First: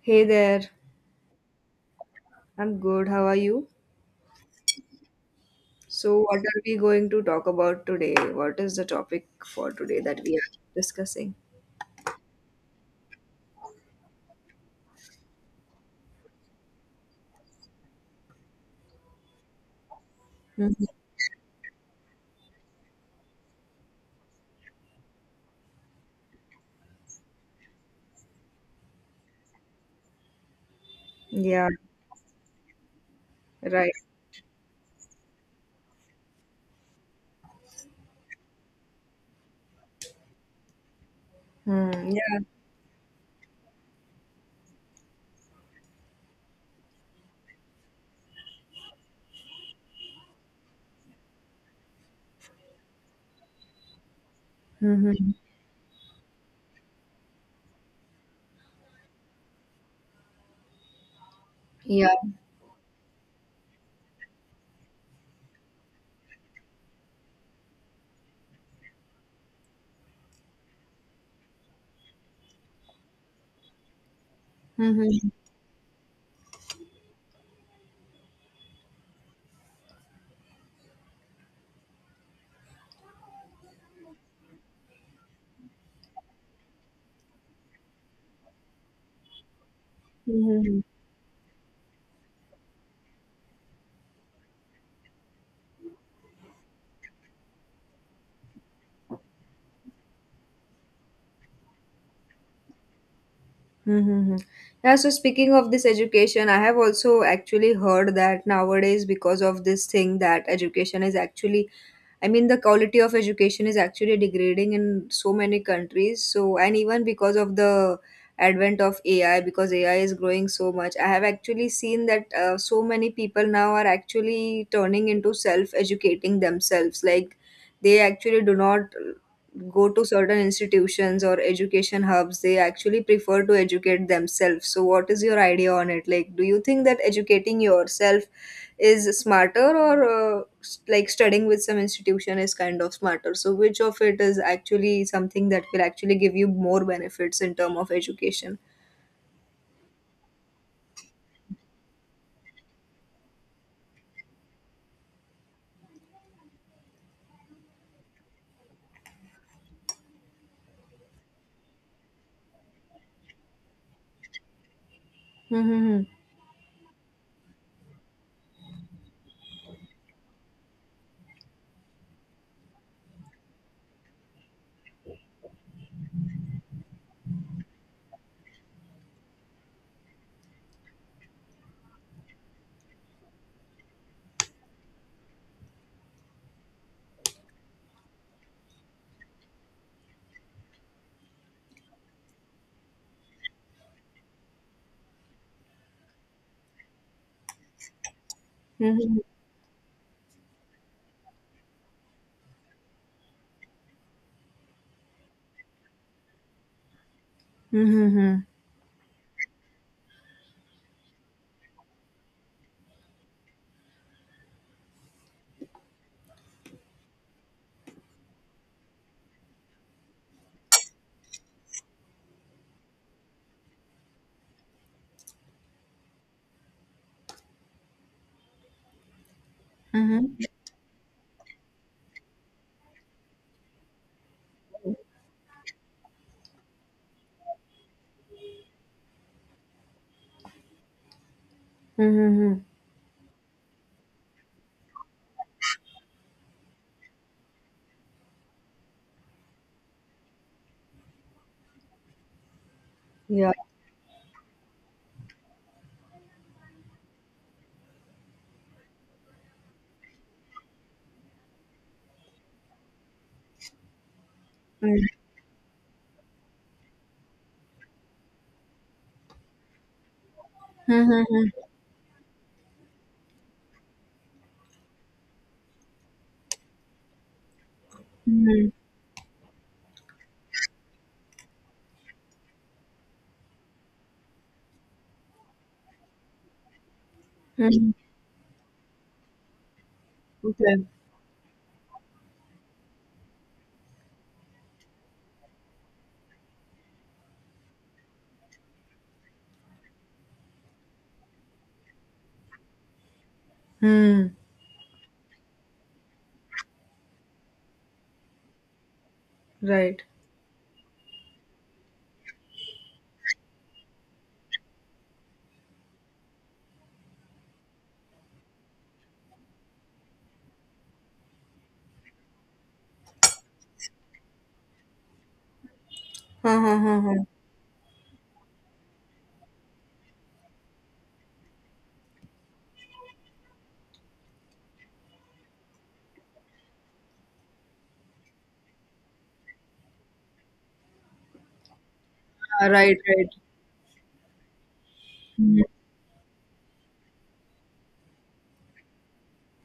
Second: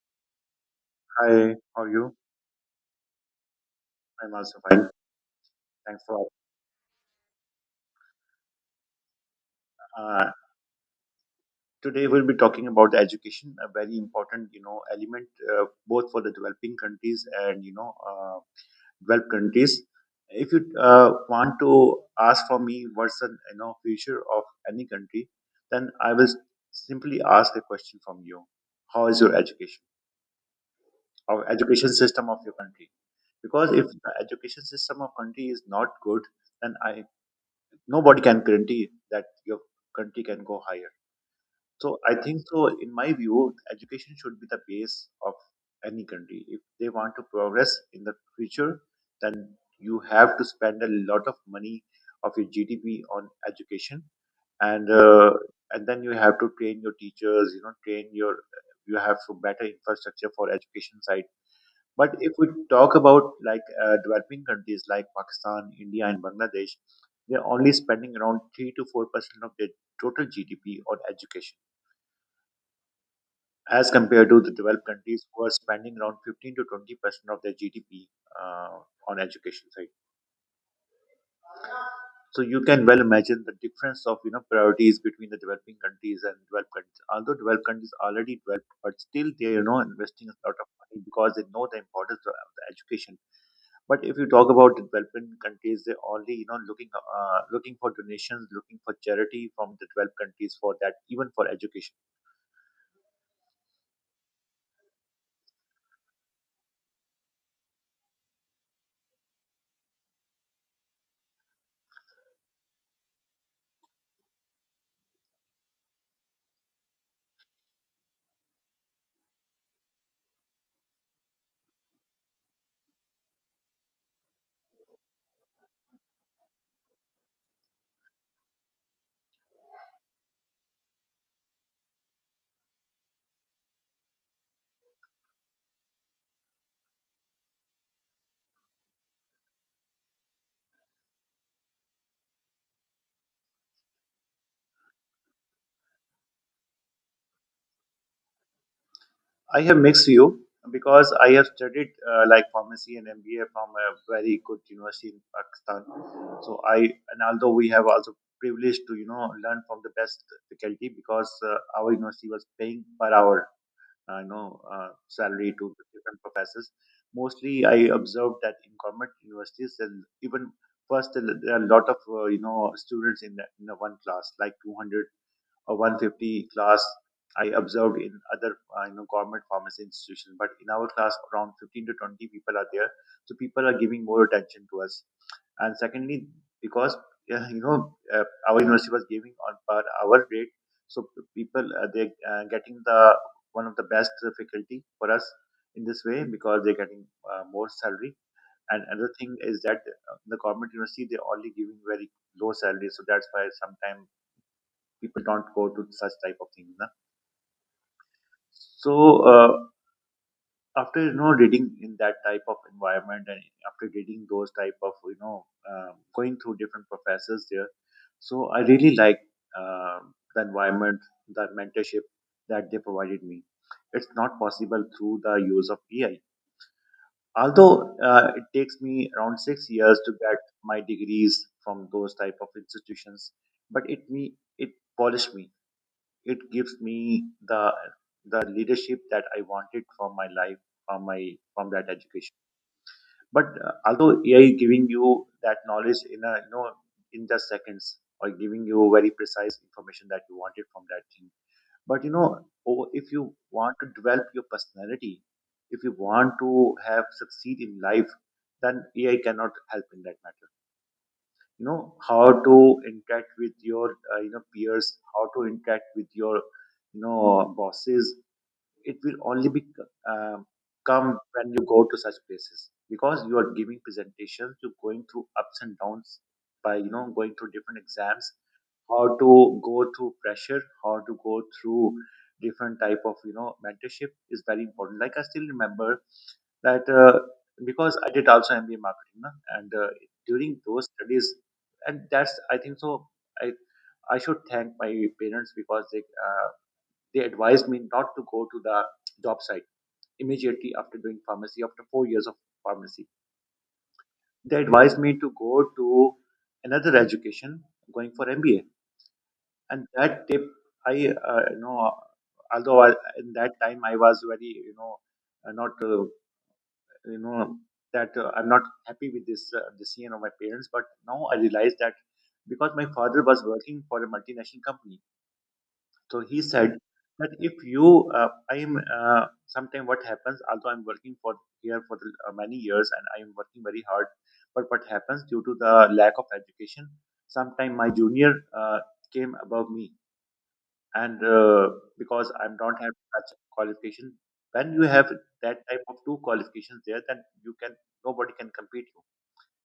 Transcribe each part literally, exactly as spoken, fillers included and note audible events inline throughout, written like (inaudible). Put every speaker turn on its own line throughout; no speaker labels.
Hey there,
Hi, how are you?
I'm good. How are you?
I'm also fine. Thanks
So,
for
what are we going to talk about today? What is the topic for today that
uh,
we are discussing?
Today we'll be talking about the education, a very important you know element, uh, both for the developing countries and you know uh, developed countries. If you
Mhm.
uh, want to ask for me what's the you know future of any country, then I will simply ask a question from you: How is your education or
Yeah,
education system of your country? Because if
right.
the education system of country is not good, then I nobody can guarantee that your country can go higher.
Hmm.
So I
Yeah.
think so. In my view, education should be the base of any country. If they want to progress in the future, then you have to spend a lot of money of your G D P on education, and uh,
Hmm.
and then you have to train your teachers. You know, train your you have to better infrastructure for education side,
Yeah.
but if we talk about like uh, developing countries like Pakistan, India, and Bangladesh, they're only spending around three to four percent of their total G D P on education, as compared to the developed countries
Mm-hmm.
who are spending around fifteen to twenty percent of their G D P uh, on education side. So you can well imagine the difference of you know priorities between the developing countries and developed countries. Although developed countries already developed, but still they are you know investing a lot of
Mm-hmm.
money because they know the importance of the education. But if you talk about developing countries, they're only you know looking uh, looking for donations, looking for charity from the developed countries for that, even for education.
Mm-hmm. Yeah, so speaking of this education, I have also actually heard that nowadays, because of this thing, that education is actually, I mean, the quality of education is actually degrading in so many countries. So, and even because of the advent of A I, because A I is growing so much, I have actually seen that uh, so many people now are actually turning into self educating themselves. Like, they actually do not go to certain institutions or education hubs. They actually prefer to educate themselves. So, what is your idea on it? Like, do you think that educating yourself is smarter, or uh, s- like studying with some institution is kind of smarter? So which of it is actually something that will actually give you more benefits in term of education?
I have mixed view because I have studied uh, like pharmacy and M B A from a very good university in Pakistan. So I and although we have also privileged to you know learn from the best faculty because uh, our university was paying per hour uh, you know uh, salary to the
Mm-hmm.
different professors. Mostly, I observed that in government universities, and even first there are a lot of uh, you know students in the, in the one class, like two hundred or one hundred fifty class. I observed in other uh, you know government pharmacy institutions, but in our class around fifteen to twenty people are there, so people are giving more attention to us, and secondly, because uh, you know uh, our university was giving on per hour rate, so people uh, they uh, getting the one of the best faculty for us in this way because they're getting uh, more salary, and another
Mm-hmm.
thing is that uh, the government university they're only giving very low salary, so that's why sometimes people don't go to such type of things, na?
Mm-hmm.
So uh, after you know reading in that type of environment, and after reading those type of you know um, going through different professors there, so I really like um the environment, the mentorship that they provided me. It's not possible through the use of AI, although uh, it takes me around six years to get
Mm-hmm.
my degrees from those type of institutions, but it me it polished me. It gives me the the leadership that I wanted from my life, from my from that education.
Mm-hmm.
But uh, although A I giving you that knowledge in a you know in just seconds, or giving you very precise information that you wanted from that thing. But you know, o- if you
Yeah.
want to develop your personality, if you want to have succeed in life, then A I cannot help in that matter. You know how to interact with your uh, you know peers,
Mm-hmm.
how to interact with your you know bosses. It will only be uh, come when
Mm-hmm.
you go to such places because you are giving presentations, you're going through ups and downs, by you know going through different exams, how to go through pressure, how to go through different type of you know mentorship is very important. Like, I still remember that uh,
Mm-hmm.
because I did also M B A marketing, na, and uh, during
Okay.
those studies, and that's, I think so. I I should thank my parents because they uh, they advised me not to go to the job site immediately after doing pharmacy. After four years of pharmacy,
Mm.
they advised me to go to another education, going for M B A, and
Right.
that tip I uh, you know although I, in that time I was very you know uh, not uh, you know that uh, I'm not happy with this uh, decision of my parents. But now I realize that because my father was working for a multinational company, so he
Huh,
said
huh, huh, huh.
that if you, uh, I am uh, sometime what happens. Although I'm working for here for the, uh, many years and I am working very hard, but what happens due to the lack of education, sometime my junior uh, came above me, and uh, because I
Ah,
don't have
right, right.
such qualification, when you have that
Mhm.
type of two qualifications there, then you can nobody can compete you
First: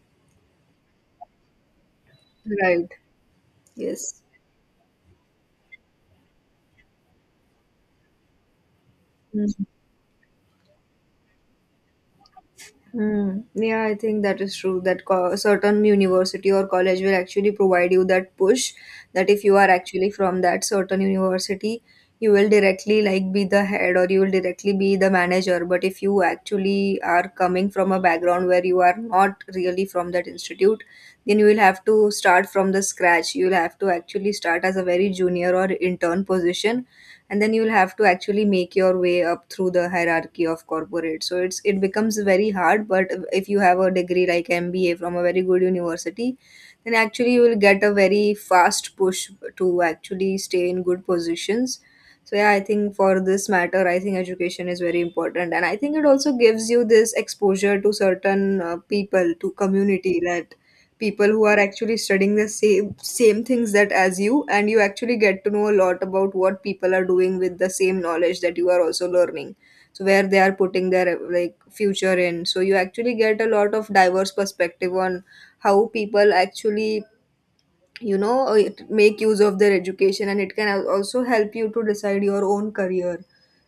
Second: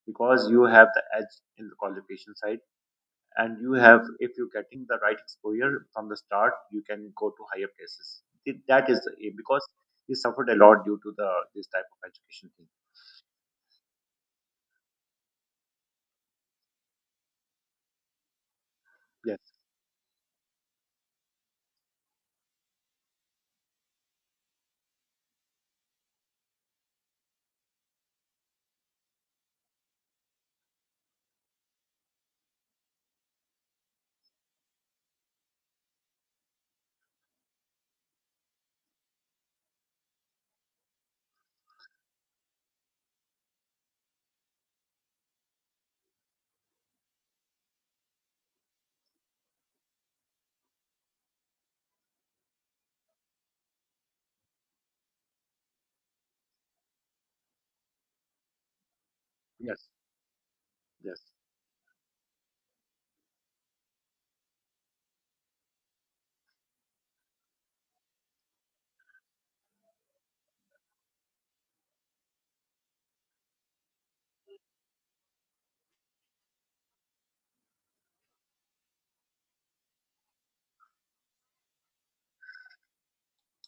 because you have the edge in the qualification side,
Right.
and you have
Yes.
if you're getting the right exposure from the start, you can go to higher places. Th- That is the aim because he suffered a lot due to the this type of education thing.
Hmm. Yeah, I think that is true. That co- certain university or college will actually provide you that push, that if
Yes,
you are actually from that certain university, you will directly like be the head, or you will directly be the manager. But if you actually are coming from a background where you are not really from that institute, then you will have to start from the scratch. You will have to actually start as a very junior or intern position, and then you'll have to actually make your way up through the hierarchy of corporate, so it's it becomes very hard. But if you have a degree like M B A from a very good university, then actually you will get a very fast push to actually stay in good positions. So yeah, I think for this matter, I think education is very important, and I think it also gives you this exposure to certain uh, people, to
yes,
community, that
yes.
people who are actually studying the same same things that as you, and you actually get to know a lot about what people are doing with the same knowledge that you are also learning, so where they are putting their like future in, so you actually get a lot of diverse perspective on how people actually you know uh, it- make use of their education, and it can al- also help you to decide your own career.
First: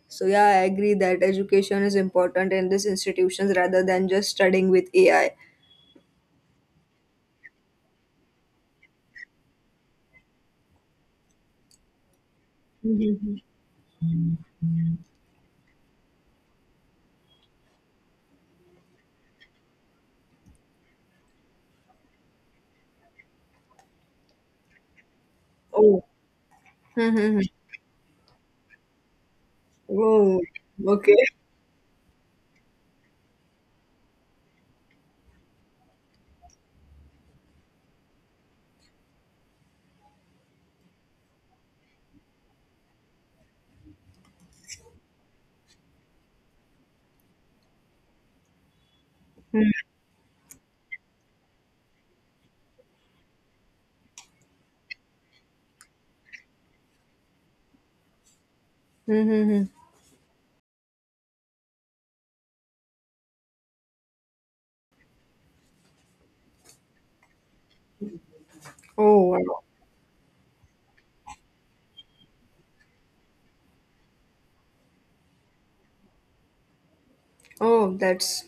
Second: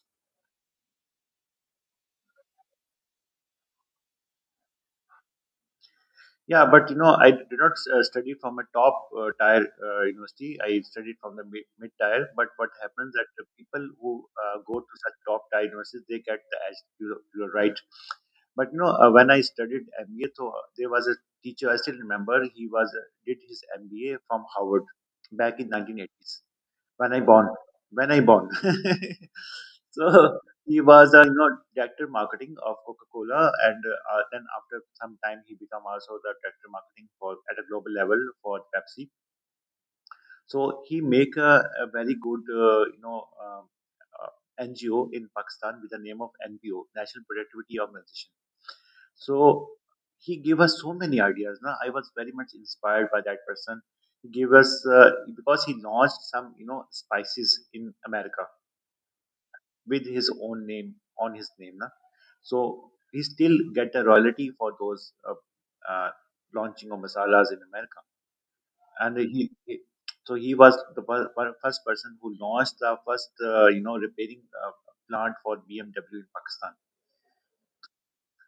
So yeah, I agree that education is important in these institutions rather than just studying with A I.
Yeah, but you know, I did not uh, study from a top uh, tier uh, university. I studied from the mid, mid tier. But what happens that
Mhm.
the people who uh, go to such top tier universities, they get the edge. You, you're right. But you know, uh, when I studied M B A, so there was a teacher I still remember. He was uh, did his M B A from Harvard back in
Oh.
nineteen eighties when I
Mhm.
born. When I born. (laughs) So
Oh,
he was
okay.
a you know director marketing of Coca-Cola, and uh, uh, then after some time he become also the director marketing for at a global level for Pepsi. So he make a, a very good uh, you know. Um, uh, N G O in Pakistan with the name of N P O, National Productivity Organization. So he gave us so many ideas. Na? I was very much inspired by that person. He gave us uh, because he launched some you know spices in America
Mm-hmm.
with his own name on his name. Na? So he still get a royalty for those uh, uh, launching of masalas in America. And
Oh,
he,
wow.
he- so he was the fir- fir- first person who launched the first uh, you know repairing uh, plant for B M W in Pakistan.
Oh, that's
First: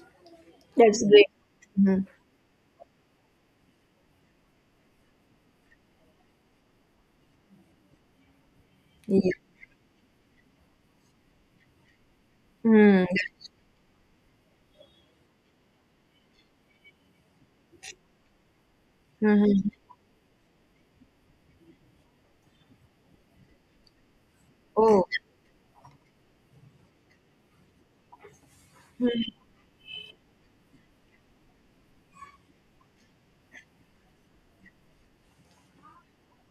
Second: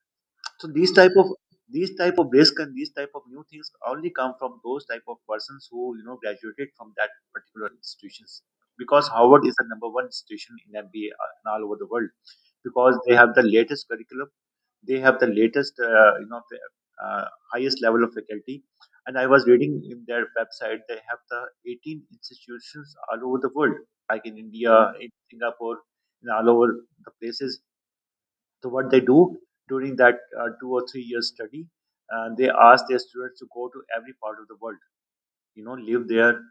So these
that's
type of
great.
these
Mm-hmm.
type of risk and these type of new things only come from those type of persons who you know graduated from that particular institutions. Because
Yeah.
Harvard is the number one institution in M B A uh, all over the world, because
Mm-hmm.
they have the latest curriculum, they have the latest uh, you know the, uh, highest level of faculty. And I was
Mm-hmm.
reading in their website they have the eighteen institutions all over the world, like in India,
Oh.
in Singapore, in all over the places, so what they do during that uh, two or three years study, uh, they ask their students to go to every part of the world. You know, live there,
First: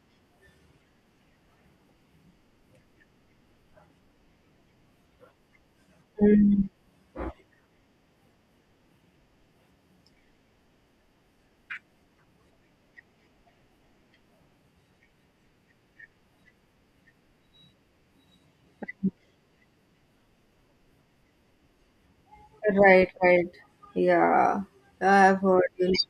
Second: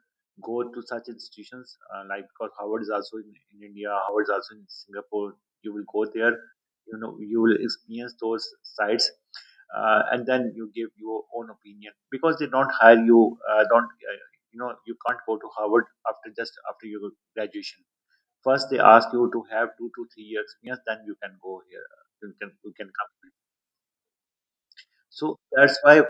go to such institutions uh, like because Harvard is also in, in India, Harvard is also in Singapore. You will go there,
Mhm.
you know, you will experience those sites, uh, and then you give your own opinion because they don't hire you, uh, don't uh, you know, you can't go to Harvard after just after your graduation. First, they ask you to have two to three year experience, then you can go here. You can you can come
Right,
here.
right. Yeah,
So
I've heard
that's why
this.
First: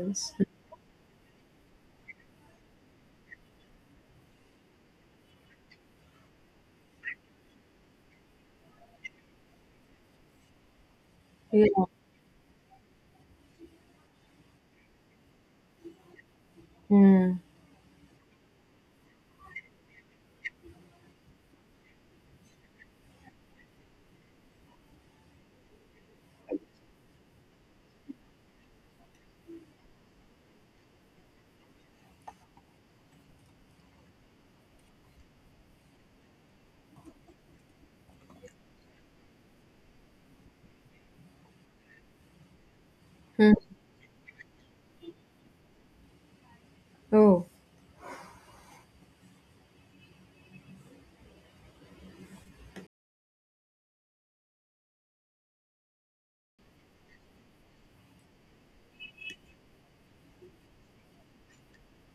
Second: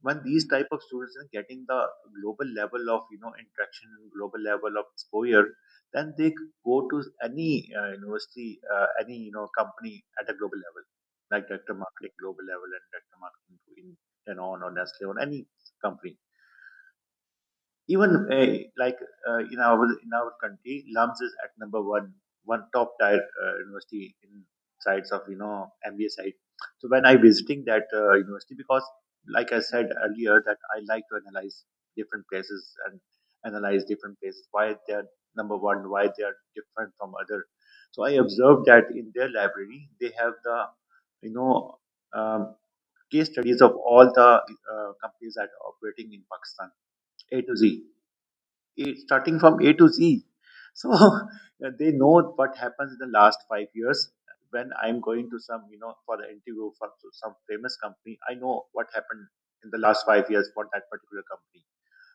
when these type of students are getting the global level of you know interaction and global level of exposure, then they go to any uh, university, uh, any you know company at a global level, like director
Yeah.
marketing global level and director marketing in Danone or Nestle or any company.
Mm.
Even uh, like uh, in our in our country, Lums is at number one, one top tier uh, university in sites of you know M B A site. So when I visiting that uh, university, because like I said earlier, that I like to analyze different places, and analyze different places why they are number one, why they are different from other. So I observed that in their library they have the you know um, case
Hmm.
studies of all the uh, companies that are operating in Pakistan, A
Oh.
to Z, eh, starting from A to Z. So (laughs) they know what happens in the last five years. When I'm going to some, you know, for the interview for to some famous company, I know what happened in the last five years for that particular company.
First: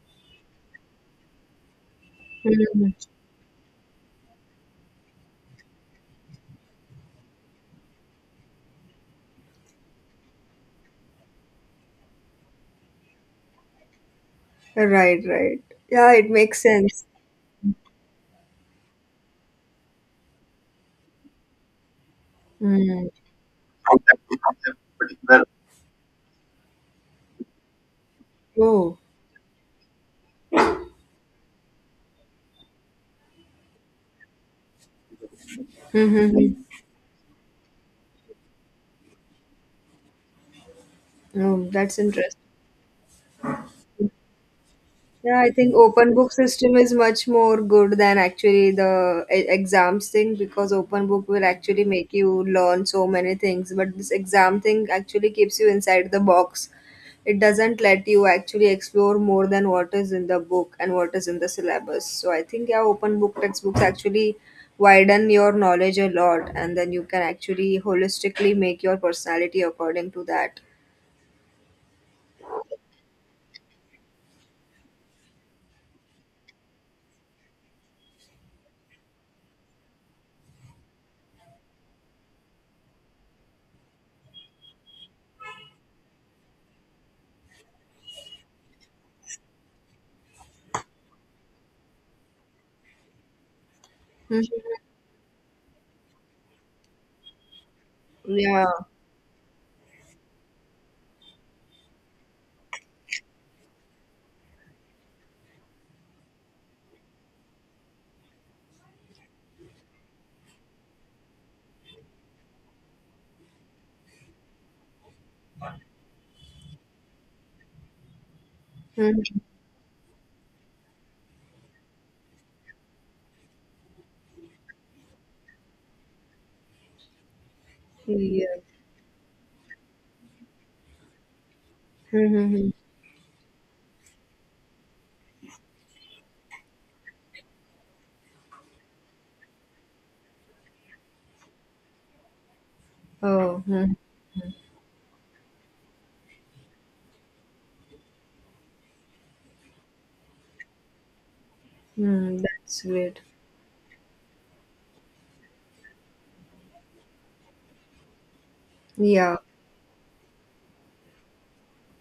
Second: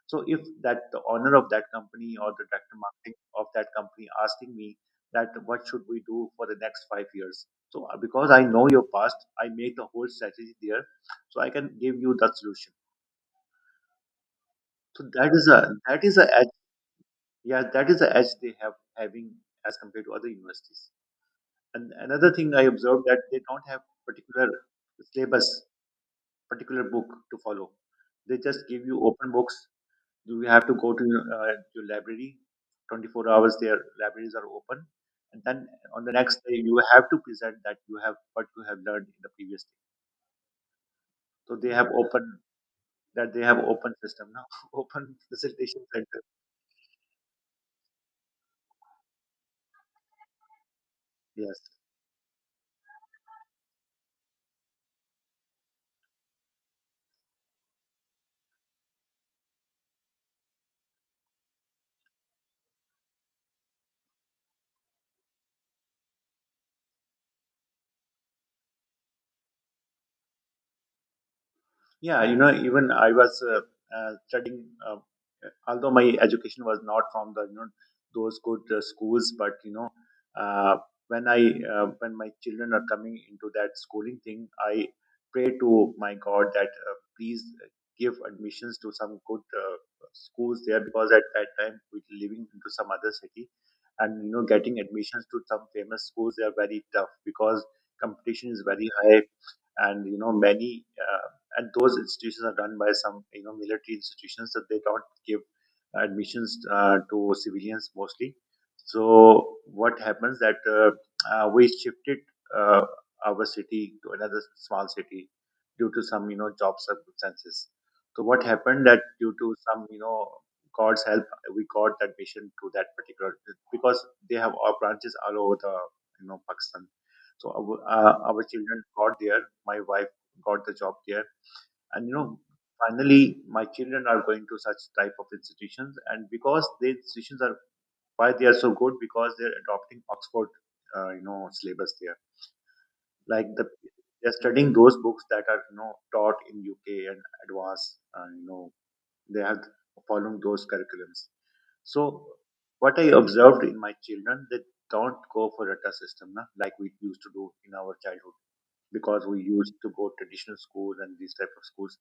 So if that the owner of that company or the director
Mm.
marketing of that company asking me that what should we do for the next five years, so uh, because I know your past, I make the whole strategy there, so I can give you that solution. So
Right,
that is
right.
a that
Yeah,
is a
it makes sense.
Yeah, that is the edge they have having as compared to other universities. And another thing I observed
Mm.
that they don't have particular syllabus, particular book to follow. They just give
Oh.
you open books. You have to go to uh, your library. twenty-four hours their libraries are open. And then on the
Mm-hmm.
next day,
Mm-hmm.
you have to present that you have what you have learned in the previous day. So
Oh,
they have
that's
open
interesting.
that they have open system now, (laughs) open
Yeah, I think
facilitation
open
center.
book system is much more good than actually the e- exams thing, because open book will
Yes.
actually make you learn so many things. But this exam thing actually keeps you inside the box. It doesn't let you actually explore more than what is in the book and what is in the syllabus. So I think yeah, open book textbooks actually widen your knowledge a lot, and then you can actually holistically make your personality according to that.
Yeah, you know, even I was uh, uh, studying, uh, although my education was not from the you know those good uh, schools, but you know, uh, when I uh, when my children are coming into that schooling thing, I pray to my God that uh, please give admissions to some good uh, schools there because at that time we were living into some other city, and you
Mhm.
know, getting admissions to some famous schools they are very tough because competition is
Yeah.
very high and you know many uh, and those institutions are run by some you know military institutions that they don't give admissions uh, to civilians mostly. So what happens that uh, uh, we shifted uh, our city to another small city due to some you know job circumstances. So what happened that
Mhm.
due to some you know God's help, we got that mission to that particular because they have our branches all over the you know Pakistan. So our, uh, our
Yeah.
children got there. My wife got the job there, and you know
Mhm.
finally my children are going to such type of institutions and because these institutions are why they are so good because they're adopting Oxford uh, you know syllabus there like
Oh,
the
hmm.
they're studying those books that are you know taught in UK and advanced uh, you know they are following those curriculums. So
Hmm, that's
what I
great.
observed in my children, they don't go for rata system na, like we used to do in our childhood because
Yeah.
we used to go traditional schools and these type of schools.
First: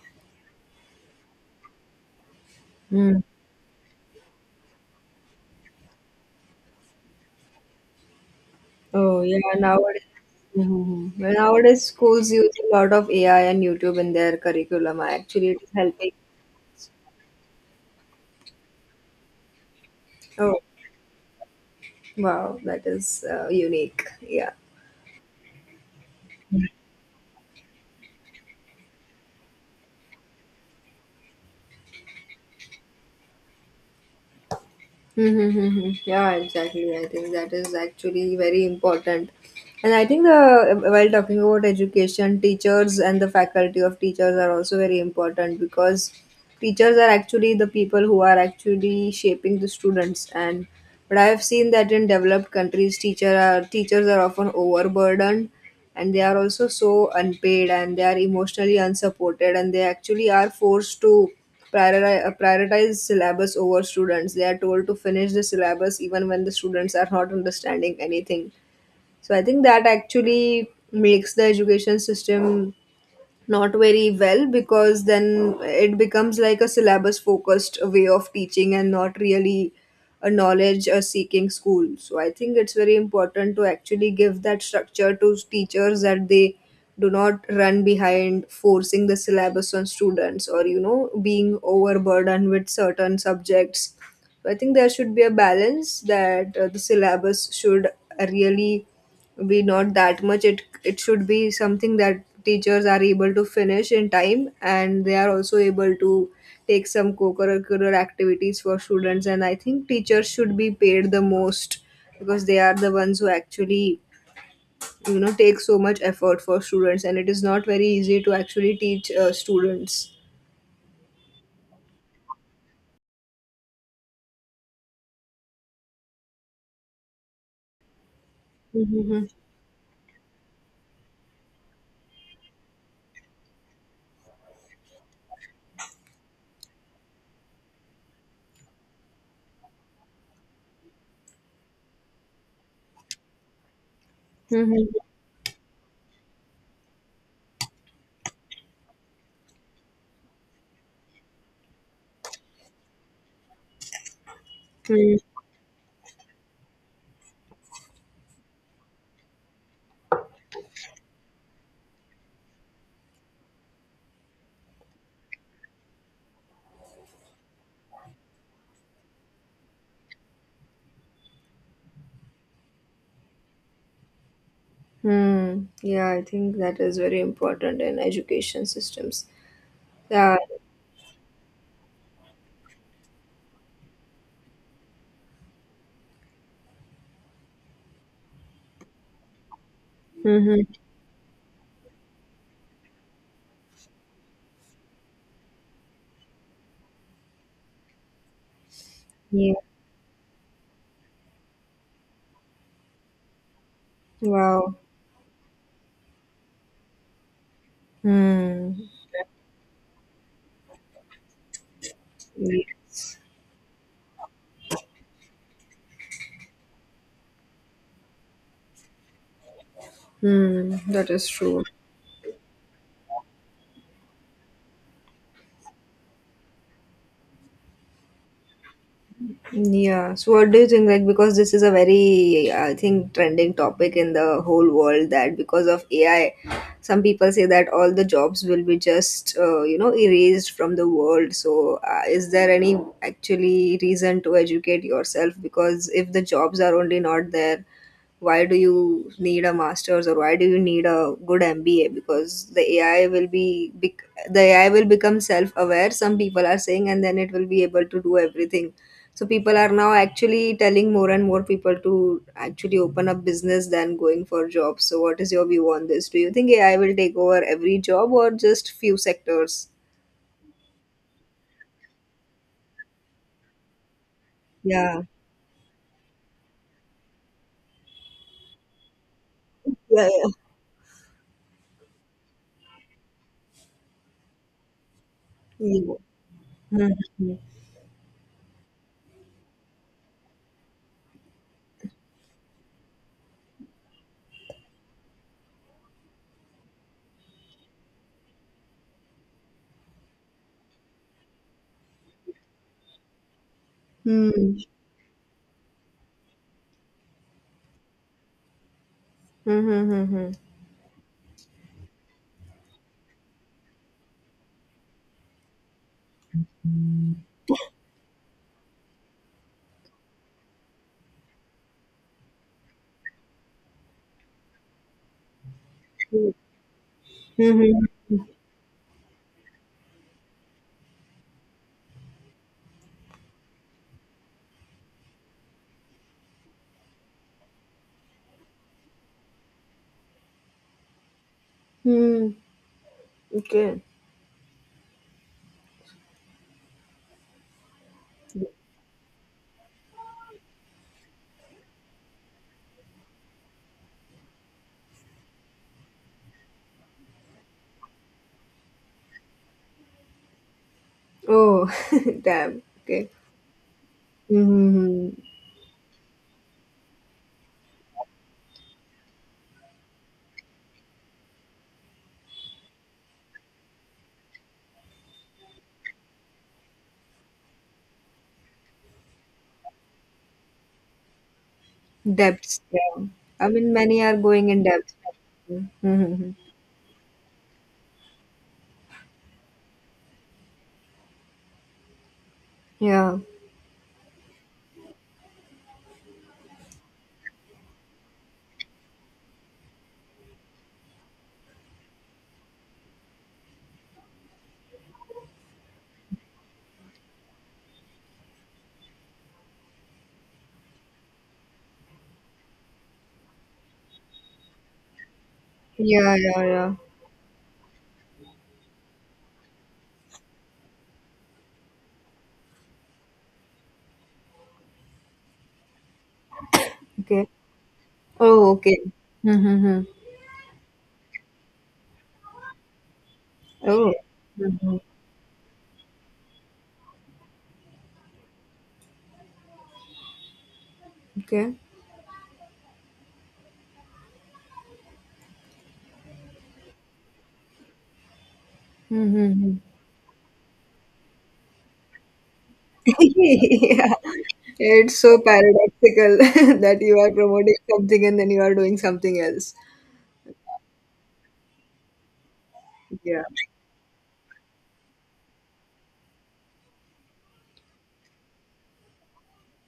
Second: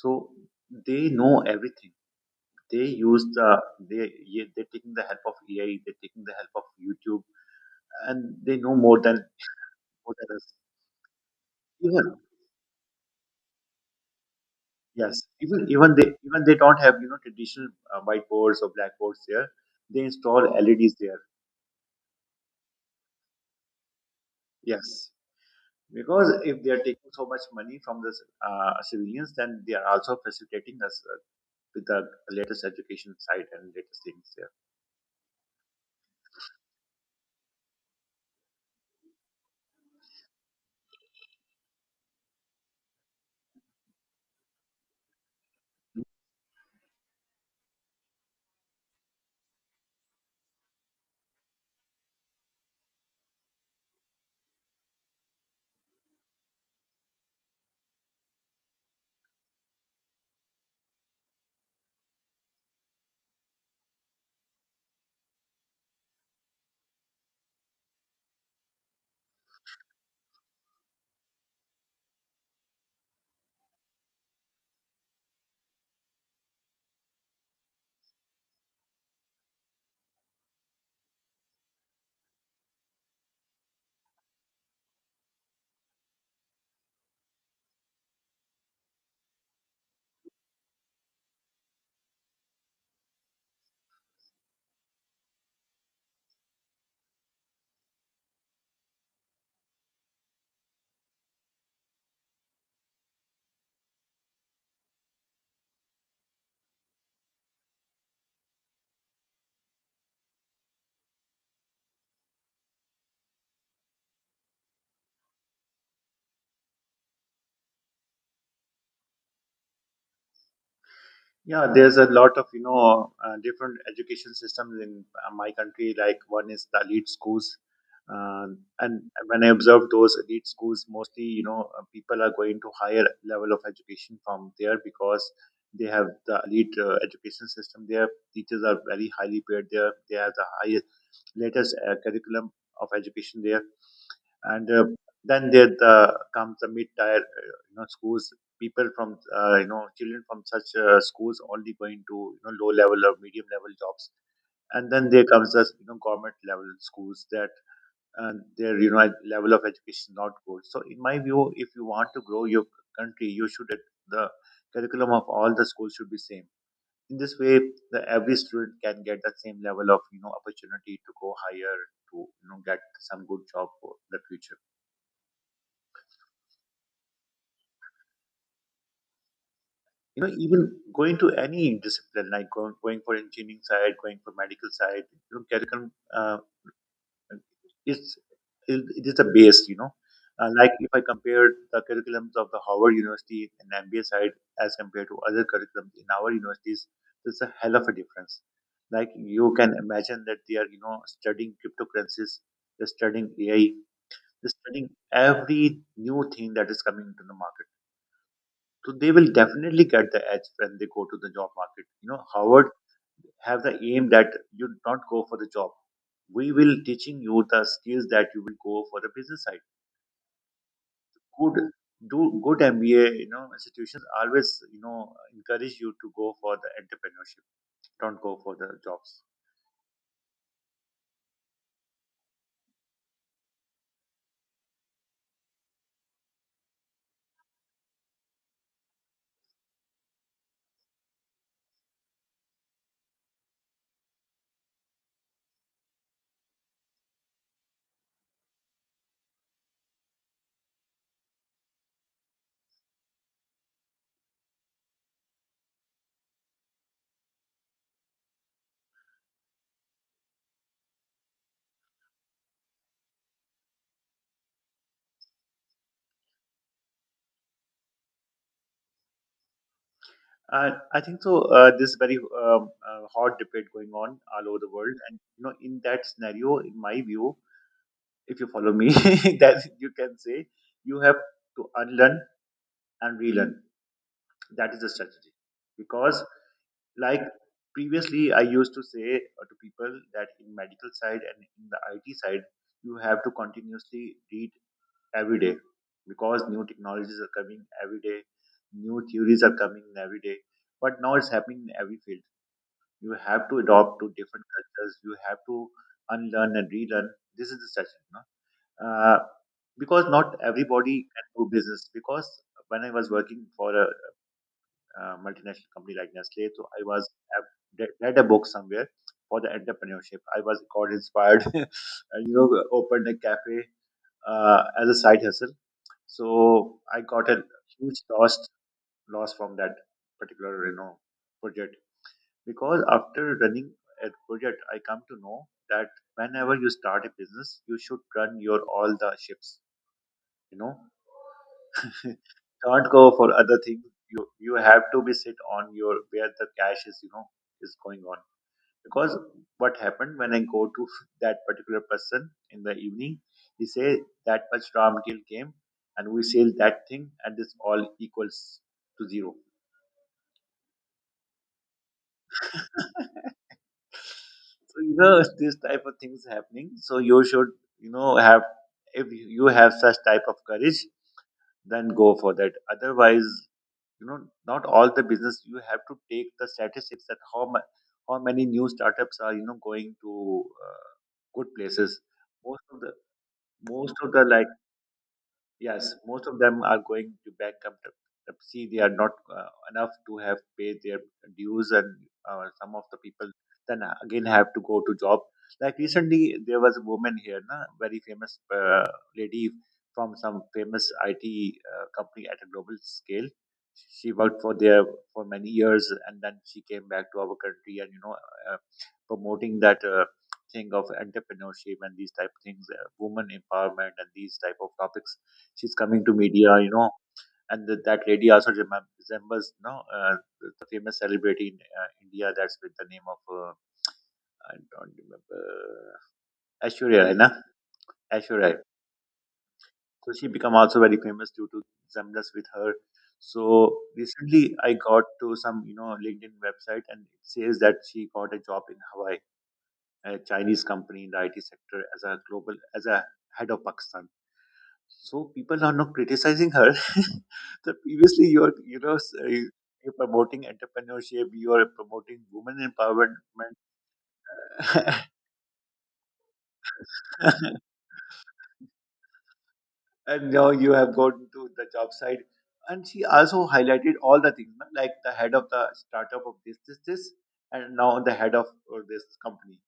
So they know everything. they
Hmm.
use the they yeah, they're taking the help of A I, they're taking the help of YouTube and they know more than
Oh, yeah. Nowadays,
more than us.
Mhm. Well, nowadays
even
schools use a lot of A I and YouTube in their curriculum.
yes
Actually, it
even
is
even they
helping.
even they don't have you know traditional uh, whiteboards or blackboards there. They install
Oh,
L E Ds there.
wow, that is uh, unique. Yeah.
Yes, because if they are taking so much money from the uh, civilians, then they are also facilitating us uh, with the latest education side and latest things.
Mm-hmm. Yeah, exactly. I think that is actually very important. And I think the while talking about education, teachers and the faculty of teachers are also very important, because teachers are actually the people who are actually shaping the students, and but I have seen that in developed countries, teacher are teachers are often overburdened, and they are also so unpaid, and they are emotionally unsupported, and they actually are forced to priori- uh, prioritize syllabus over students. They are told to finish the syllabus even when the students are not understanding anything. So I think that actually makes the education system not very well, because then it becomes like a syllabus focused way of teaching and not really a knowledge uh, seeking school. So I think it's very important to actually give that structure to teachers, that they do not run behind forcing the syllabus on students, or you know being overburdened with certain subjects. So I think there should be a balance, that uh, the syllabus should really be not that much. It it should be something that teachers are able to finish in time, and they are also able to take some co-curricular activities for students. And I think teachers should be paid the most, because they are the ones who actually you know take so much effort for students, and it is not very easy to actually teach uh, students.
Yeah, there's a lot of you know uh, different education systems in uh, my country. Like one is the elite schools, uh, and
Hmm.
when I observe those elite schools, mostly you know uh, people are going to higher level of education from there because they have the elite uh, education system. Their teachers are very highly paid there. They have the highest, latest uh, curriculum of education there and uh, then there the, comes the mid-tier uh, you know schools. People from uh, you know children from such uh, schools only going to you know low level or medium level jobs. And then
Hmm.
there comes the you know government level schools that uh, their you know ed- level of education is not good. So in my view, if you want to grow your country, you should at- the curriculum of all the schools should be same. In this way, the every student can get the same level of you know opportunity to go higher, to you know get some good job for the future.
Hmm. Yeah, I think that is very important in education systems.
You know,
Yeah.
even going to any discipline, like going, going for engineering side, going for medical side, you know curriculum uh, is it, it is the base, you know. Uh,
Hmm.
like if I compare the curriculums of the Howard University and MBA side as compared to other curriculums in our universities, there's a hell of a difference. Like you
Yeah.
can imagine that they are you know studying cryptocurrencies, they're studying A I, they're
Wow.
studying every new thing that is coming into the market.
Hmm.
So they will definitely get the edge when they go to the job market. You know, Howard
Yes.
have the aim that you not go for the job. We will teaching you the skills that you will go for the business side.
Hmm. That is
Good,
true.
do good M B A. You know, institutions always you know encourage you to go for the entrepreneurship. Don't go for the jobs.
Yeah. So, what do you think? Like, because this is a very, I think, trending topic in the whole world, that because of A I, some people say that all the jobs will be just, uh, you know, erased from the world. So, uh, is there any actually reason to educate yourself? Because if the jobs are only not there, why do you need a master's, or why do you need a good M B A, because the A I will be bec- the A I will become self aware, some people are saying, and then it will be able to do everything. So people are now actually telling more and more people to actually open up business than going for jobs. So what is your view on this? Do you think A I will take over every job, or just few sectors?
Uh, I think so. Uh, this is very um, uh, hot debate going on all over the world,
Yeah,
and you know, in that scenario, in my view, if you follow me, (laughs) that you
yeah,
can
yeah.
say you have to unlearn and relearn. That is the strategy.
Yeah.
Because,
Hmm.
like
Hmm.
previously, I used to say uh, to people that in medical side and in the I T side, you have to continuously read every day because new technologies are coming every day, new theories are coming every day. But now it's happening in every field. You have to adopt to different
Hmm.
cultures. You have to unlearn and relearn. This is the strategy, no? Uh,
Hmm.
because
Hmm.
not everybody can do business. Because when I was working for a uh, multinational company like Nestle. So I was I've re- read a book somewhere for the entrepreneurship. I was got inspired, (laughs) and, you know, opened a cafe uh, as a side hustle.
Hmm.
So I got a
Hmm.
huge
Hmm.
loss loss from that particular you know project because after running a project, I come to know that whenever you start a business, you should run your all the ships. You know,
Hmm.
can't go for other things.
Okay.
You you have to be sit on your where the cash is, you know, is going on. Because what happened when I go to (laughs) that particular person in the evening, he say that much ram deal came, and we sell that thing, and this all equals to zero.
Oh, (laughs) damn. Okay.
(laughs) So you
Mm-hmm.
know this type of things happening. So you should you know have if you have such type of courage, then go for that. Otherwise, you know not all the business you have to take the statistics that how much how many new startups are you know going to uh, good places.
Depths.
Most of the
Yeah. I mean,
most
many
of
are
the
going
like
in depth.
Yes, most
Mm-hmm.
of them are going to bankruptcy. They are not uh, enough to have paid their dues, and uh, some of the
Yeah.
people then again have to go to job. Like recently, there was a woman here, na, very famous uh, lady from some famous I T uh, company at a global scale. She worked for there for many years, and then she came back to our country, and you know, uh, promoting that. Uh, thing of entrepreneurship and these type of things uh, woman empowerment and these type of topics, she's coming to
Yeah. Yeah.
media, you
Yeah.
know. And th- that lady also remem- resembles, you know, uh, the famous celebrity in uh, India. That's with the name of uh, I don't remember, Ashwarya, Rai, na?
Okay.
Ashwarya.
Oh,
Rai.
okay. Mm-hmm.
So she become also very famous due to resemblance with her. So
Oh.
recently, I
Mm-hmm.
got to some you know LinkedIn website and it says that she got a job in Hawaii, a Chinese company in the I T
Okay.
sector as a global, as a head of Pakistan. So people are not criticizing her. (laughs) So previously, you're you know s- you-
Mm-hmm.
are promoting entrepreneurship, you are promoting women
(laughs)
empowerment,
Yeah. It's so
(laughs)
paradoxical (laughs) that you are promoting something and then you are doing something else.
and now you have gone to the job site. And she
Yeah.
also highlighted all the things no, like the head of the startup of this this this, and now the head of uh, this company.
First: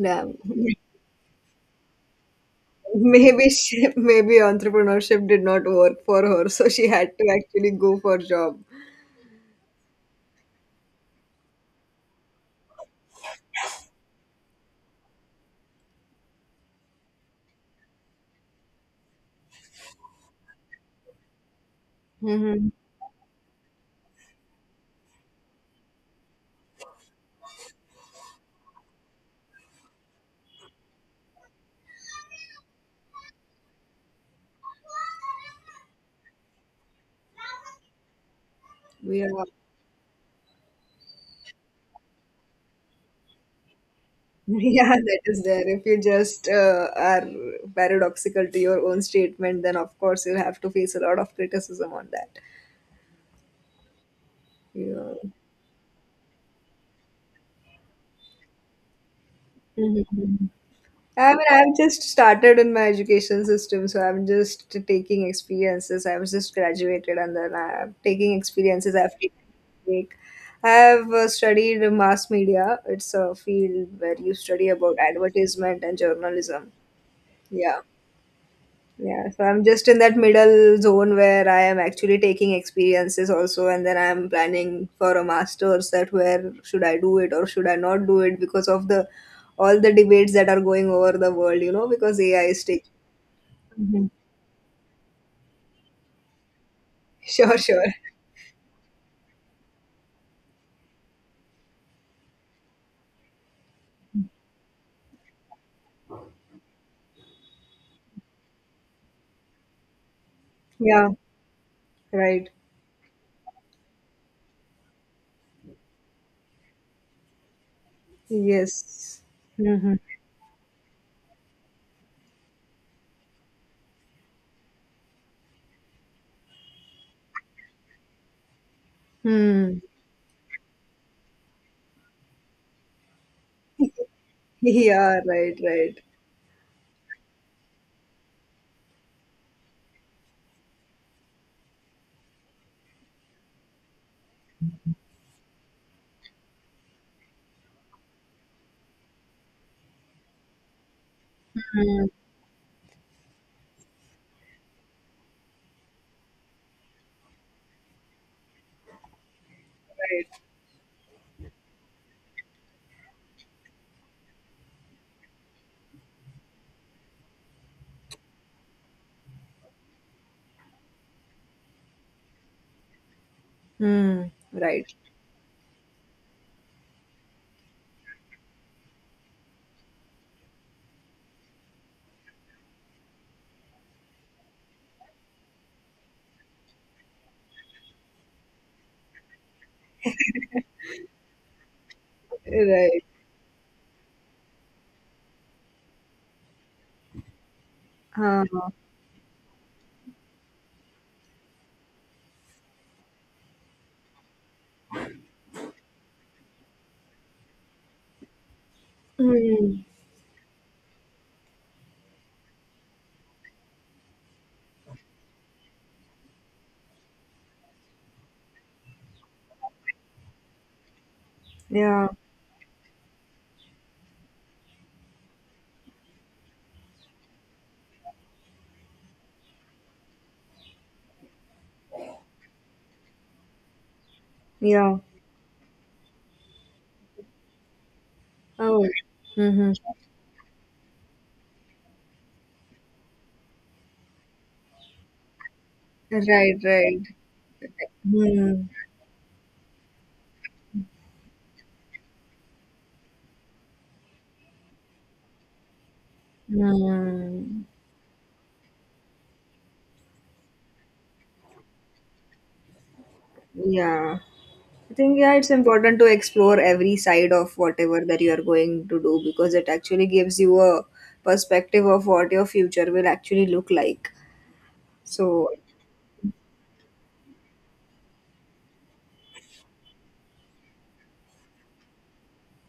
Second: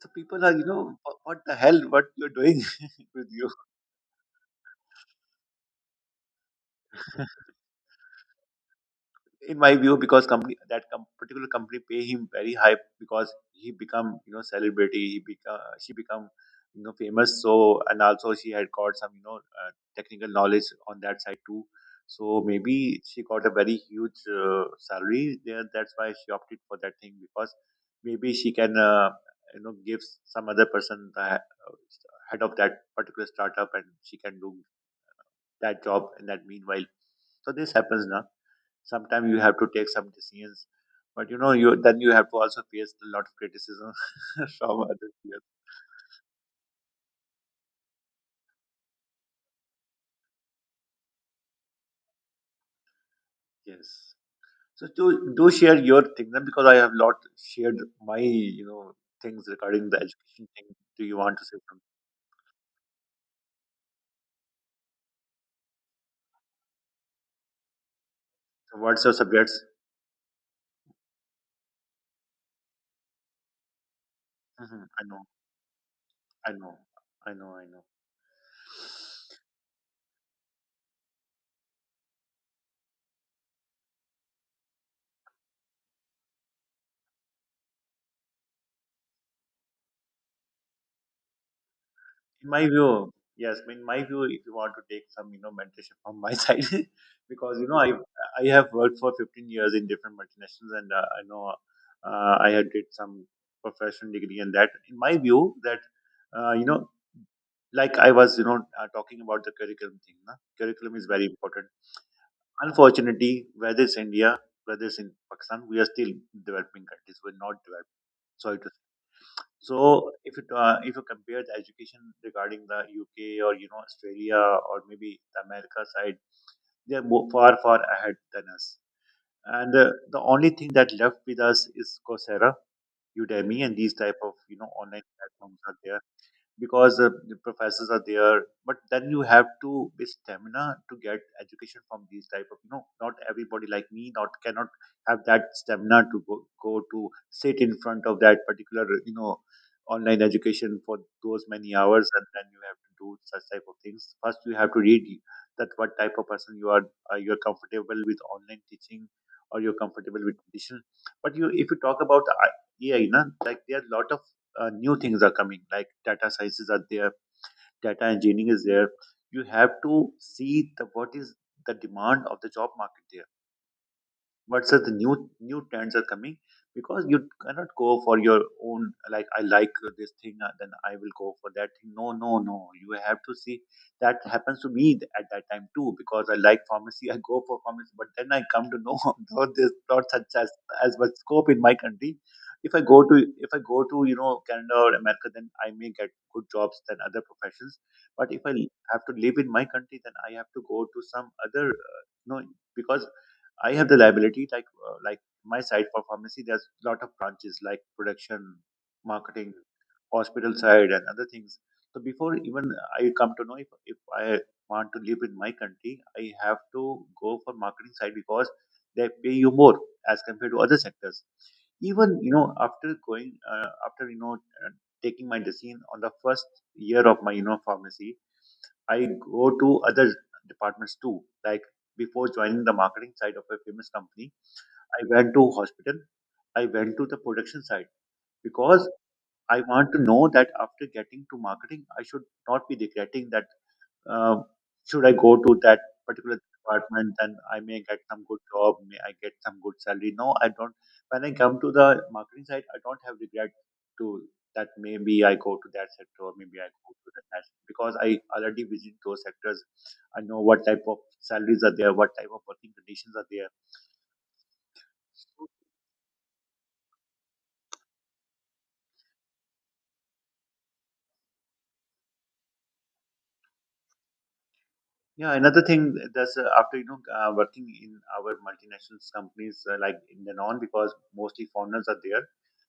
So people are, you know what what the hell what you're doing (laughs) with,
maybe she, (laughs) maybe entrepreneurship did not work for her, so she had to actually go for job.
in my view, because company that com- particular company pay him very high because he become, you know, celebrity, he become, she become you know, famous. So and also she had got some, you know, uh, technical knowledge on that side too. So
Hmm.
maybe she got a very huge uh, salary there, that's why she opted for that thing. Because maybe she can, uh, you know, give some other person the uh, head of that particular startup, and she can do that job in that meanwhile. So this happens now.
Yeah,
Sometimes you have to take some decisions, but you know, you then you have to also face a lot of criticism
(laughs)
(laughs) from
yeah,
other
that is
peers.
there. If you just uh, are paradoxical to your own statement, then of course you'll have to face a lot of criticism on that.
Yes. So do,
Yeah.
do share your thing then, because I have lot shared my, you know, things regarding the education thing. Do you
I
want
mean,
to say
I've
something?
just started in my education system, so I'm just taking experiences. I was just graduated, and then I'm taking
So
experiences.
what's your
I've taken
subjects?
like I've uh, studied mass media. It's a field where you study
Hmm,
about
i know
advertisement and
i
journalism.
know i know i
Yeah.
know
Yeah, so I'm just in that middle zone where I am actually taking experiences also, and then I'm planning for a master's, that where should I do it or should I not do it, because of the all the debates that are going over the world, you know, because A I
In my
is taking.
view, yes, in my
Mhm. (laughs)
view, if you want to take some, you know, mentorship from my (laughs) side,
Sure,
because you know,
sure.
I I have worked for fifteen years in different multinationals, and uh, I know uh, I had did some professional degree, and that, in my view, that uh, you know, like I was, you know, uh, talking about the curriculum thing. Na? Curriculum is
Yeah,
very important.
right.
Unfortunately, whether it's India, whether it's in Pakistan, we are still developing countries. We're not developed. Sorry to.
Yes. Mm-hmm.
So if you uh, if you compare the education regarding the U K or you know, Australia, or maybe the America side, they are more, far far ahead than us. And
Hmm.
uh, the only thing that left with us is Coursera, Udemy, and these type of, you
(laughs)
know, online
Yeah,
platforms
right,
are there.
right,
Because uh, the professors are there, but then you have to be stamina to get education from these type of, you know, not everybody like me not cannot have that stamina to go, go to sit in front of that particular, you know, online education for those many hours. And then you have to do such type of things. First you have to read that what type of person you are, uh, you are comfortable with online teaching or you're comfortable with
right.
traditional. But you if you talk about the A I, na, like there are a lot of uh, new things are coming, like data sciences are there, data engineering is there. You have to see the what is the demand of the job market there.
Hmm.
What's
Right,
the new new trends are coming? Because you cannot go for your own, like I like, uh, this thing, uh, then I will go for that thing. No, no, no, you have to see. That happens to me th- at that time too, because I like pharmacy. (laughs) I go for pharmacy, but then I come to know (laughs) though there's not such as as much scope in my country. If I go
right.
to, if i go to you know, Canada or America, then I may get good jobs than other professions. But if I
Huh.
have to live in my country, then I have to go to some other, uh, you know, because I have the liability, like uh, like my side for pharmacy. There's a lot of branches like production, marketing,
Hmm.
hospital side, and other things. So before even I come to know, if, if I want to live in my country, I have to go for marketing side because they pay you more as compared to other sectors.
Yeah,
Even, you know, after going uh, after you know, uh, taking my decision on the first year of my, you know, pharmacy, I go to other departments too. Like before joining the marketing side of a famous company,
yeah.
I went to hospital. I went to the production side
Oh.
because I
Mm-hmm.
want to know that after getting to marketing, I should not be regretting that uh, should I go to that particular
Right, right.
department. Then I may get some good
Hmm.
job, may I get some good salary? No, I don't. When I come to the marketing side, I don't have regret to that maybe I go to that sector or maybe I go to that sector,
Hmm.
because I already visit those sectors. I know what type of salaries are there, what type of working conditions are there.
Yeah. I think yeah, it's important to explore every side of whatever that you are going to do, because it actually gives you a perspective of what your future will actually look like.
Yeah,
So,
another thing that's uh, after you know, uh, working in our multinational companies, uh, like in the non, because mostly foreigners are there.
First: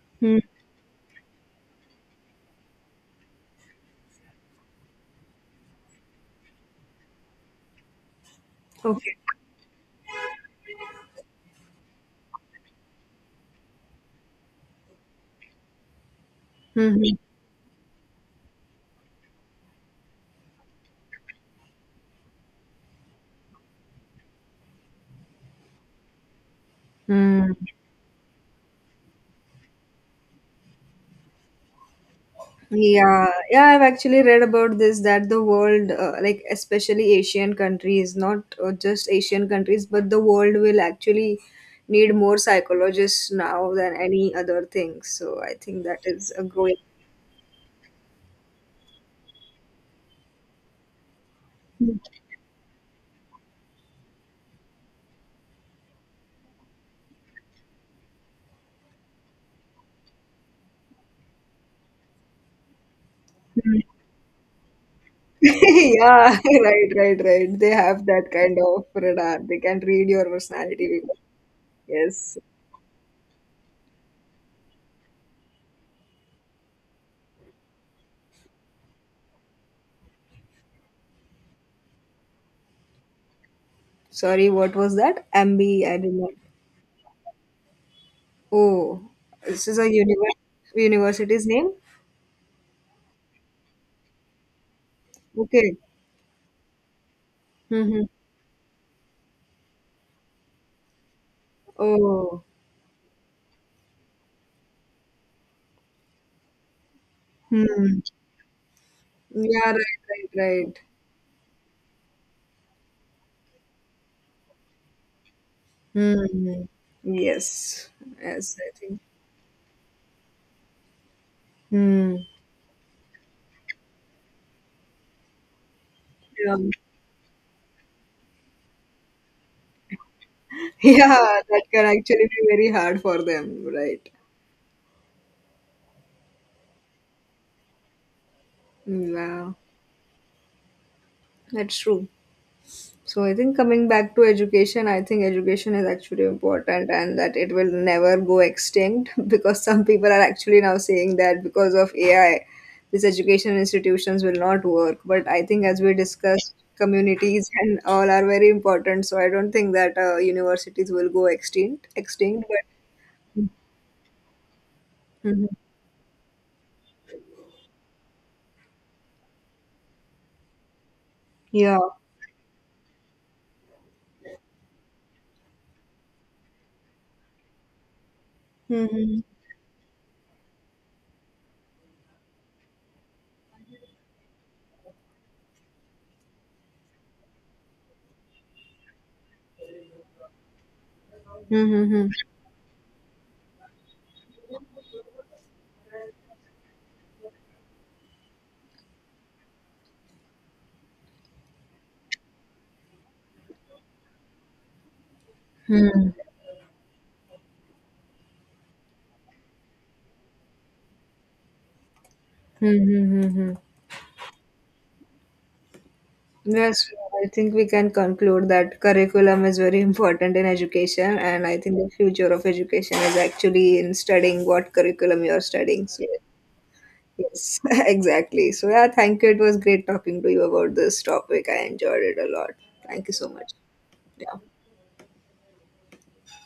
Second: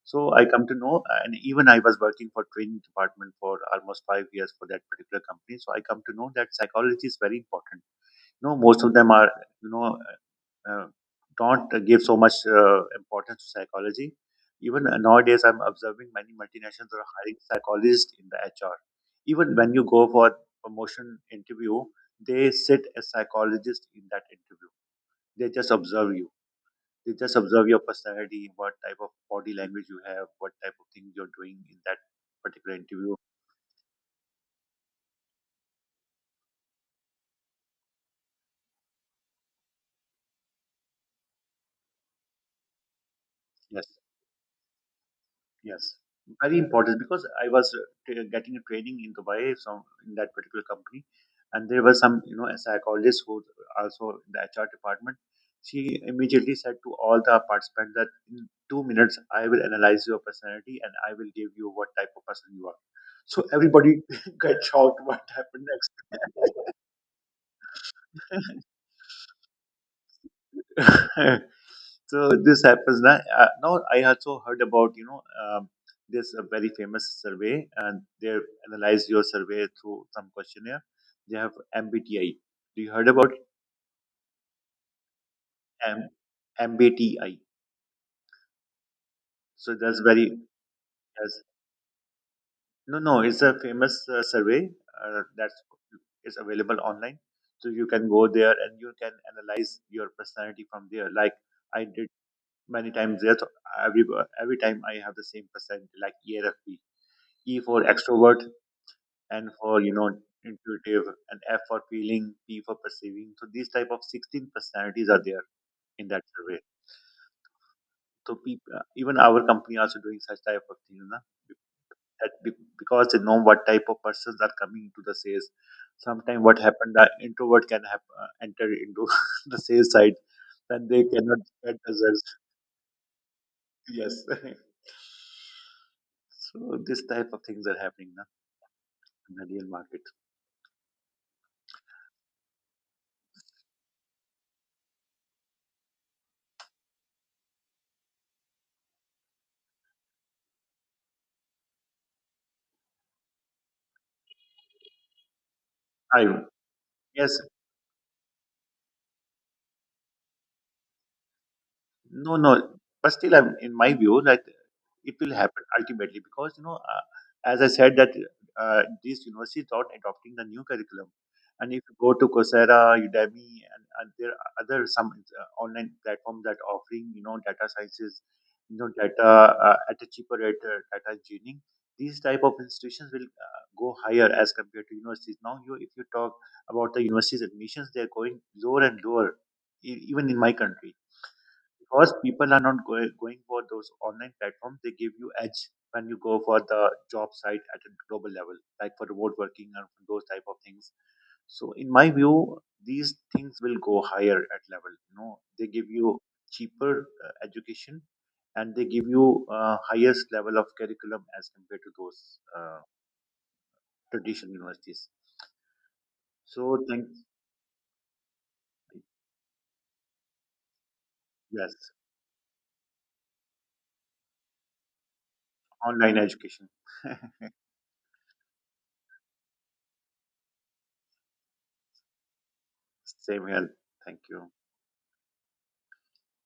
So
hmm.
I come to know, uh, and even I was working for training department for almost five years for that particular company. So I come to know that psychology is very important. You know, most of them
Okay.
are, you know, uh, don't give so much uh, importance to psychology. Even uh, nowadays, I'm observing many multinationals
Hmm.
are hiring psychologists in the H R. Even when you go for promotion interview, they sit a psychologist in that interview. They just observe you. They just
Hmm. Hmm.
observe your personality, what type of body language you have, what type of things you're doing in that particular interview.
Yeah, yeah, I've actually read about this, that the world, uh, like especially Asian countries, not uh, just Asian countries, but the world will actually need more psychologists now
Yes.
than any other thing. So I think
Yes,
that is a
very
growing.
important, because I was uh, t- getting a training in Dubai from in that particular company, and there was some, you know, a psychologist who also in the H R department. She immediately said to all the participants that in two minutes I will analyze your personality and I will give you what type of person you are. So
Mm.
everybody (laughs) got shocked what happened
(laughs) Yeah, (laughs) right, right, right. They have that kind of radar. They can read your personality.
next. (laughs) So
Yes.
this happens now. Uh, now I also heard about, you know um, this a very famous survey, and they analyze your survey through some questionnaire. They have M B T I. Do you heard about
Sorry, what was that? M B, I
M-
did not.
MBTI?
Oh, this
So
is a
that's very
univer-
yes.
university's name?
No, no, it's a famous uh, survey uh, that's
Okay.
is available online. So you
Mm-hmm.
can go there and you can analyze your personality from there. Like I did
Oh,
many times there. So every every time I have the same personality, like E R F P. E for
hmm.
extrovert, N
Yeah,
for, you
right,
know,
right, right.
intuitive, and F for feeling, P for perceiving. So these type of sixteen personalities are there in that survey.
Hmm. Yes,
So
yes,
people,
I think.
even our company also doing such type of things, na?
Hmm.
That be- because they know what type of persons are coming into the sales. Sometimes
Yeah.
what happened that introvert can have uh, enter into (laughs) the sales side,
(laughs)
then they cannot
Yeah, that
get
can actually
results.
be very hard for them, right?
Yes. (laughs) So this type of things are happening, na, in the
Yeah,
real market.
that's true. So I think coming back to education, I think education is actually important, and that it will never go extinct (laughs) because some people are actually now saying that because of A I, these education institutions will not work. But I think as we
I
discussed,
yes.
communities and all are very important. So I don't think that uh, universities will go extinct.
No,
Extinct, but
no. But still, I'm, in my view, that it will
Mhm.
happen ultimately, because you know, uh, as I said, that uh, these universities are adopting the new curriculum, and
Yeah.
if you go to Coursera, Udemy, and, and there are other some uh, online platforms that offering, you know, data sciences, you know,
Mm-hmm.
data, uh, at a cheaper rate, uh, data engineering. These type of institutions will uh, go higher as compared to universities. Now, you if you talk about the universities admissions, they are going lower and lower, e- even in my country,
Mm-hmm.
because people are not going, going for those online platforms. They give you edge when you go for the job site at a global level, like for remote working and those type of things. So in my view, these things will go higher at level, you know, they give
Mm-hmm.
you cheaper uh, education, and they give you uh, highest level of curriculum as compared to those uh,
Mm-hmm. Mm-hmm.
traditional universities. So
Yes,
thank.
I think we can conclude that curriculum is very important in education, and I
Yes.
think the future of education is actually in studying what curriculum you're studying. So,
Online education. (laughs)
yes, (laughs) exactly. So, yeah, thank you. It was great talking to you about this topic. I enjoyed it a lot. Thank you so
Same
much.
here. Thank you.
Yeah.